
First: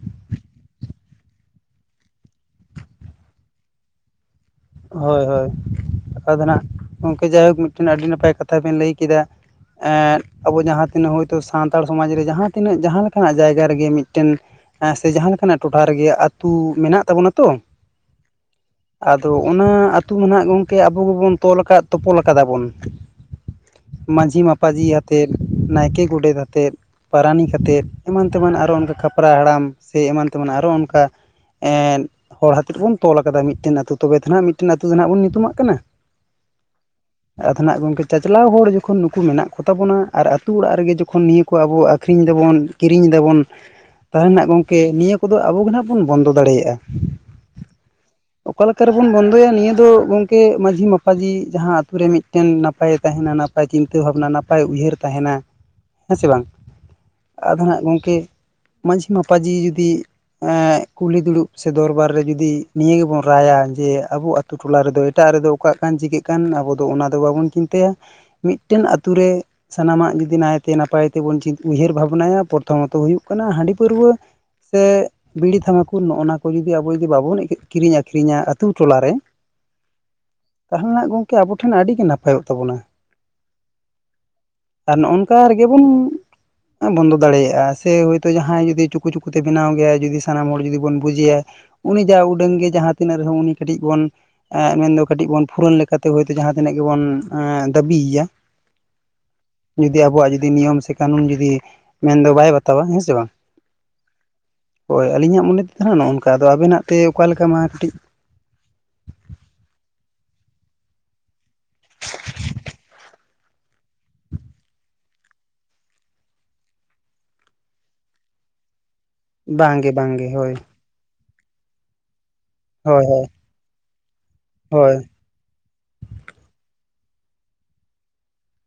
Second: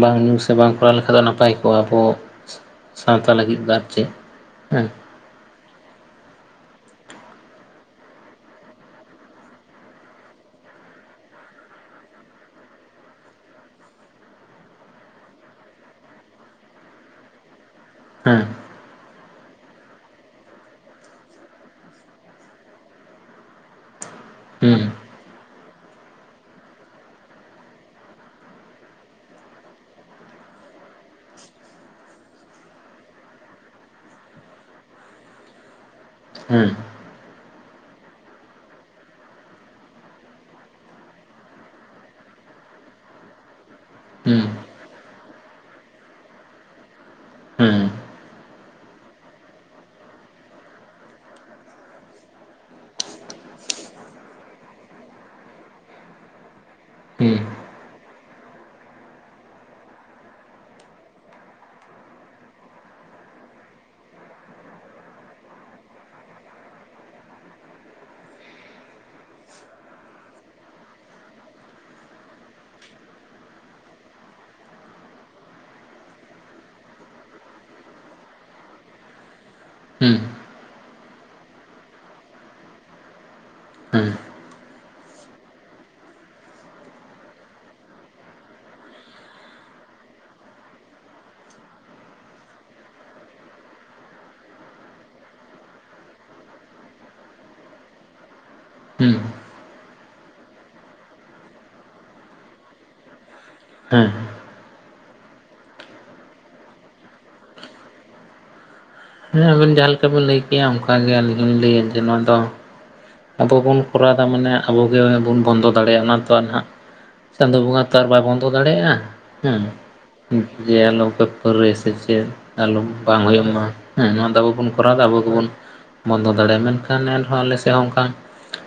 ᱵᱟᱝ ᱧᱩ ᱥᱮ ᱵᱟᱝ ᱠᱚᱨᱟᱣ ᱞᱮᱠᱷᱟᱡ ᱫᱚ ᱱᱟᱯᱟᱭ ᱠᱚᱜᱼᱟ ᱟᱵᱚ ᱥᱟᱶᱛᱟ ᱞᱟᱹᱜᱤᱫ ᱵᱟᱨ ᱪᱮᱫ ᱦᱮᱸ ᱦᱳᱭ ᱦᱳᱭ ᱠᱟᱛᱷᱟ ᱫᱚ ᱱᱟᱦᱟᱜ ᱜᱚᱝᱠᱮ ᱡᱟᱭᱦᱳᱠ ᱢᱤᱫᱴᱮᱱ ᱟᱹᱰᱤ ᱱᱟᱯᱟᱭ ᱠᱟᱛᱷᱟ ᱵᱮᱱ ᱞᱟᱹᱭ ᱠᱮᱫᱟ ᱮᱸ ᱟᱵᱚ ᱡᱟᱦᱟᱸ ᱛᱤᱱᱟᱹᱜ ᱦᱳᱭᱛᱳ ᱥᱟᱱᱛᱟᱲ ᱥᱚᱢᱟᱡᱽ ᱨᱮ ᱡᱟᱦᱟᱸ ᱛᱤᱱᱟᱹᱜ ᱡᱟᱦᱟᱸ ᱞᱮᱠᱟᱱᱟᱜ ᱡᱟᱭᱜᱟ ᱨᱮᱜᱮ ᱢᱤᱫᱴᱮᱱ ᱦᱮᱸ ᱥᱮ ᱡᱟᱦᱟᱸ ᱞᱮᱠᱟᱱᱟᱜ ᱴᱚᱴᱷᱟ ᱨᱮᱜᱮ ᱟᱹᱛᱩ ᱢᱮᱱᱟᱜ ᱛᱟᱵᱚᱱᱟ ᱛᱚ। ᱦᱮᱸ ᱟᱫᱚ ᱚᱱᱟ ᱟᱹᱛᱩ ᱢᱟ ᱦᱟᱜ ᱜᱚᱝᱠᱮ ᱟᱵᱚ ᱜᱮᱵᱚᱱ ᱛᱚᱞ ᱟᱠᱟᱫ ᱛᱚᱯᱚᱞ ᱠᱟᱫᱟ ᱵᱚᱱ ᱢᱟᱹᱡᱷᱤ ᱢᱟᱯᱟᱡᱷᱤ ᱟᱛᱮᱫ ᱱᱟᱭᱠᱮ ᱜᱚᱰᱮᱛ ᱟᱛᱮᱫ ᱯᱟᱨᱟᱱᱤᱠ ᱠᱟᱛᱮᱫ ᱮᱢᱟᱱ ᱛᱮᱢᱟᱱ ᱟᱨᱚ ᱚᱱᱠᱟ ᱠᱷᱟᱯᱨᱟ ᱦᱟᱲᱟᱢ ᱥᱮ ᱮᱢᱟᱱ ᱛᱮᱢᱟᱱ ᱟᱨᱚ ᱚᱱᱠᱟ ᱮᱸᱫ ᱦᱚᱲ ᱦᱟᱛᱮ ᱠᱚ ᱵᱩᱱ ᱛᱚᱞ ᱟᱠᱟᱫᱟ ᱢᱤᱫᱴᱮᱱ ᱟᱹᱛᱩ ᱛᱚᱵᱮ ᱫᱚ ᱱᱟᱦᱟᱜ ᱢᱤᱫᱴᱮᱱ ᱟᱛᱳ ᱫᱚ ᱦᱟᱜ ᱵᱚᱱ ᱧᱩᱛᱩᱢᱟᱜ ᱠᱟᱱᱟ ᱦᱮᱸ ᱟᱫᱚ ᱱᱟᱦᱟᱜ ᱜᱚᱢᱠᱮ ᱪᱟᱪᱞᱟᱣ ᱦᱚᱲ ᱡᱚᱠᱷᱚᱱ ᱱᱩᱠᱩ ᱢᱮᱱᱟᱜ ᱠᱚᱛᱟ ᱵᱚᱱᱟ ᱟᱨ ᱟᱛᱳ ᱚᱲᱟᱜ ᱨᱮᱜᱮ ᱡᱚᱠᱷᱚᱱ ᱱᱤᱭᱟᱹ ᱠᱚ ᱟᱵᱚ ᱟᱠᱷᱨᱤᱧ ᱫᱟᱵᱚᱱ ᱠᱤᱨᱤᱧ ᱮᱫᱟᱵᱚᱱ [inaudible] ᱛᱟᱦᱚᱞᱮ ᱱᱟᱜ ᱜᱚᱢᱠᱮ ᱱᱤᱭᱟᱹ ᱠᱚᱫᱚ ᱟᱵᱚ ᱜᱮ ᱱᱟᱜ ᱵᱚᱱ ᱵᱚᱱᱫᱚ ᱫᱟᱲᱮᱭᱟᱜᱼᱟ ᱦᱮᱸ ᱚᱠᱟ ᱞᱮᱠᱟ ᱨᱮᱵᱚᱱ ᱵᱚᱱᱫᱚᱭᱟ ᱱᱤᱭᱟᱹ ᱫᱚ ᱜᱚᱢᱠᱮ ᱢᱟᱺᱡᱷᱤ ᱢᱟᱯᱟᱡᱷᱤ ᱡᱟᱦᱟᱸ ᱟᱛᱳ ᱨᱮ ᱢᱤᱫᱴᱮᱱ ᱱᱟᱯᱟᱭᱮ ᱛᱟᱦᱮᱱᱟ ᱱᱟᱭ ᱱᱟᱯᱟᱭ ᱪᱤᱱᱛᱟᱹ ᱵᱷᱟᱵᱽᱱᱟ ᱱᱟᱯᱟᱭ ᱩᱭᱦᱟᱹᱨ ᱛᱟᱦᱮᱱᱟ ᱦᱮᱸ ᱥᱮ ᱵᱟᱝ ᱦᱮᱸ ᱟᱫᱚ ᱱᱟᱜ ᱜᱚᱝᱠᱮ ᱢᱟᱺᱡᱷᱤ ᱢᱟᱯᱟᱡᱷᱤ ᱡᱩᱫᱤ ᱠᱩᱞᱦᱤ ᱫᱩᱲᱩᱵ ᱥᱮ ᱫᱚᱨᱵᱟᱨ ᱨᱮ ᱡᱩᱫᱤ ᱱᱤᱭᱟᱹ ᱜᱮᱵᱚᱱ ᱴᱨᱟᱭᱟ ᱡᱮ ᱟᱵᱚ ᱟᱛ ᱴᱚᱞᱟ ᱨᱮᱫᱚ ᱮᱴᱟᱜ ᱨᱮᱫᱚ ᱚᱠᱟᱜ ᱠᱟᱱ ᱪᱤᱠᱟᱹᱜ ᱠᱟᱱ ᱟᱵᱚ ᱫᱚ ᱚᱱᱟ ᱫᱚ ᱵᱟᱵᱚᱱ ᱪᱤᱱᱛᱟᱹᱭᱟ ᱢᱤᱫᱴᱮᱱ ᱟᱛᱳ ᱨᱮ ᱥᱟᱱᱟᱢᱟᱜ ᱡᱩᱫᱤ ᱱᱟᱭᱛᱮ ᱱᱟᱯᱟᱭ ᱛᱮᱵᱚᱱ ᱩᱭᱦᱟᱹᱨ ᱵᱷᱟᱵᱽᱱᱟᱭᱟ ᱯᱨᱚᱛᱷᱚᱢᱚᱛᱚ ᱦᱩᱭᱩᱜ ᱠᱟᱱᱟ ᱦᱟᱺᱰᱤ ᱯᱟᱹᱨᱣᱟᱹ ᱥᱮ ᱵᱤᱲᱤ ᱛᱷᱟᱢᱟᱠᱩᱨ ᱱᱚᱜᱼᱚᱱᱟ ᱠᱚ ᱡᱩᱫᱤ ᱟᱵᱚ ᱡᱩᱫᱤ ᱵᱟᱵᱚᱱ ᱠᱤᱨᱤᱧ ᱟᱹᱠᱷᱨᱤᱧᱟ ᱟᱹᱛᱩ ᱴᱚᱞᱟ ᱨᱮ ᱛᱟᱦᱚᱞᱮ ᱱᱟᱜ ᱜᱚᱝᱠᱮ ᱟᱵᱚ ᱴᱷᱮᱱ ᱟᱹᱰᱤ ᱜᱮ ᱱᱟᱯᱟᱭᱚᱜ ᱛᱟᱵᱚᱱᱟ ᱦᱮᱸ ᱟᱨ ᱱᱚᱜᱼᱚᱝᱠᱟ ᱨᱮᱜᱮ ᱵᱚᱱ ᱵᱚᱱᱫᱚ ᱫᱟᱲᱮᱭᱟᱜᱼᱟ ᱥᱮ ᱦᱳᱭᱛᱳ ᱡᱟᱦᱟᱸᱭ ᱡᱩᱫᱤ ᱪᱩᱠᱩ ᱪᱩᱠᱩ ᱛᱮ ᱵᱮᱱᱟᱣ ᱜᱮᱭᱟᱭ ᱡᱩᱫᱤ ᱥᱟᱱᱟᱢ ᱦᱚᱲ ᱡᱩᱫᱤ ᱵᱚᱱ ᱵᱩᱡᱮᱭᱟ ᱩᱱᱤ ᱡᱟ ᱩᱰᱟᱹᱝ ᱜᱮ ᱡᱟᱦᱟᱸ ᱛᱤᱱᱟᱹᱜ ᱨᱮᱦᱚᱸ ᱩᱱᱤ ᱠᱟᱹᱴᱤᱡ ᱵᱚᱱ ᱢᱮᱱᱫᱚ ᱠᱟᱹᱴᱤᱡ ᱵᱚᱱ ᱯᱷᱩᱨᱟᱹᱱ ᱞᱮᱠᱟᱛᱮ ᱦᱳᱭᱛᱳ ᱡᱟᱦᱟᱸ ᱛᱤᱱᱟᱹᱜ ᱜᱮᱵᱚᱱ ᱫᱟᱹᱵᱤᱭᱮᱭᱟ ᱦᱩᱸ ᱡᱩᱫᱤ ᱟᱵᱚᱣᱟᱜ ᱡᱩᱫᱤ ᱱᱤᱭᱚᱢ ᱥᱮ ᱠᱟᱹᱱᱩᱱ ᱡᱩᱫᱤ ᱢᱮᱱᱫᱚ ᱵᱟᱭ ᱵᱟᱛᱟᱣᱟ ᱦᱮᱸᱥᱮ ᱵᱟᱝ ᱦᱮᱸ ᱦᱳᱭ ᱟᱹᱞᱤᱧᱟᱜ ᱢᱚᱱᱮ ᱛᱮ ᱫᱚ ᱦᱟᱸ ᱱᱚᱜᱼᱱᱚᱝᱠᱟ ᱟᱫᱚ ᱟᱵᱮᱱᱟᱜ ᱛᱮ ᱚᱠᱟ ᱞᱮᱠᱟ ᱢᱟ ᱠᱟᱹᱴᱤᱡ ᱦᱮᱸ ᱟᱵᱮᱱ ᱡᱟᱦᱟᱸ ᱞᱮᱠᱟ ᱵᱤᱱ ᱞᱟᱹᱭ ᱠᱮᱜᱼᱟ ᱚᱱᱠᱟᱜᱮ ᱟᱹᱞᱤᱧ ᱦᱩᱞᱤᱧ ᱞᱟᱹᱭᱟ ᱡᱮ ᱱᱚᱣᱟ ᱫᱚ ᱟᱵᱚ ᱵᱚᱱ ᱠᱚᱨᱟᱣ ᱮᱫᱟ ᱢᱟᱱᱮ ᱟᱵᱚᱜᱮ ᱵᱚᱱ ᱵᱚᱱᱫᱚ ᱫᱟᱲᱮᱭᱟᱜᱼᱟ ᱚᱱᱟ ᱛᱚ ᱦᱟᱜ ᱪᱟᱸᱫᱚ ᱵᱚᱸᱜᱟ ᱛᱚ ᱟᱨ ᱵᱟᱭ ᱵᱚᱱᱫᱚ ᱫᱟᱲᱮᱭᱟᱜᱼᱟ ᱦᱮᱸ ᱵᱟᱝᱜᱮ ᱵᱟᱝᱜᱮ ᱦᱳᱭ ᱡᱮ ᱟᱞᱚᱯᱮ ᱯᱟᱣᱹᱨᱟᱹ ᱭᱟ ᱥᱮ ᱪᱮᱫ ᱟᱞᱚ ᱦᱳᱭ ᱵᱟᱝ ᱦᱳᱭ ᱦᱩᱭᱩᱜ ᱢᱟ ᱦᱟᱸ ᱱᱟᱣᱟ ᱫᱚ ᱟᱵᱚ ᱜᱮᱵᱚᱱ ᱦᱳᱭ ᱠᱚᱨᱟᱣᱫᱟ ᱟᱵᱚ ᱜᱮᱵᱚᱱ ᱵᱚᱱᱫᱚ ᱫᱟᱲᱮᱭᱟᱜᱼᱟ ᱢᱮᱱᱠᱷᱟᱱ ᱮᱱᱦᱚᱸ ᱟᱞᱮ ᱥᱮ ᱥᱮᱦ ᱚᱱᱠᱟ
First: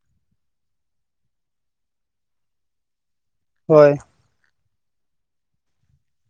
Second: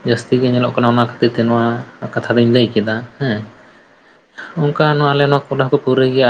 ᱡᱟᱹᱥᱛᱤ ᱜᱮ ᱧᱮᱞᱚᱜ ᱠᱟᱱᱟ ᱚᱱᱟ ᱠᱷᱟᱹᱛᱤᱨ ᱛᱮ ᱱᱚᱣᱟ ᱠᱟᱛᱷᱟ ᱫᱚᱧ ᱞᱟᱹᱭ ᱠᱮᱫᱟ ᱦᱮᱸ ᱦᱳᱭ ᱚᱱᱠᱟ ᱱᱚᱣᱟ ᱟᱞᱮ ᱱᱚᱣᱟ ᱠᱚᱰᱟ ᱦᱚᱸ ᱠᱚ ᱯᱩᱨᱟᱹᱭ ᱜᱮᱭᱟ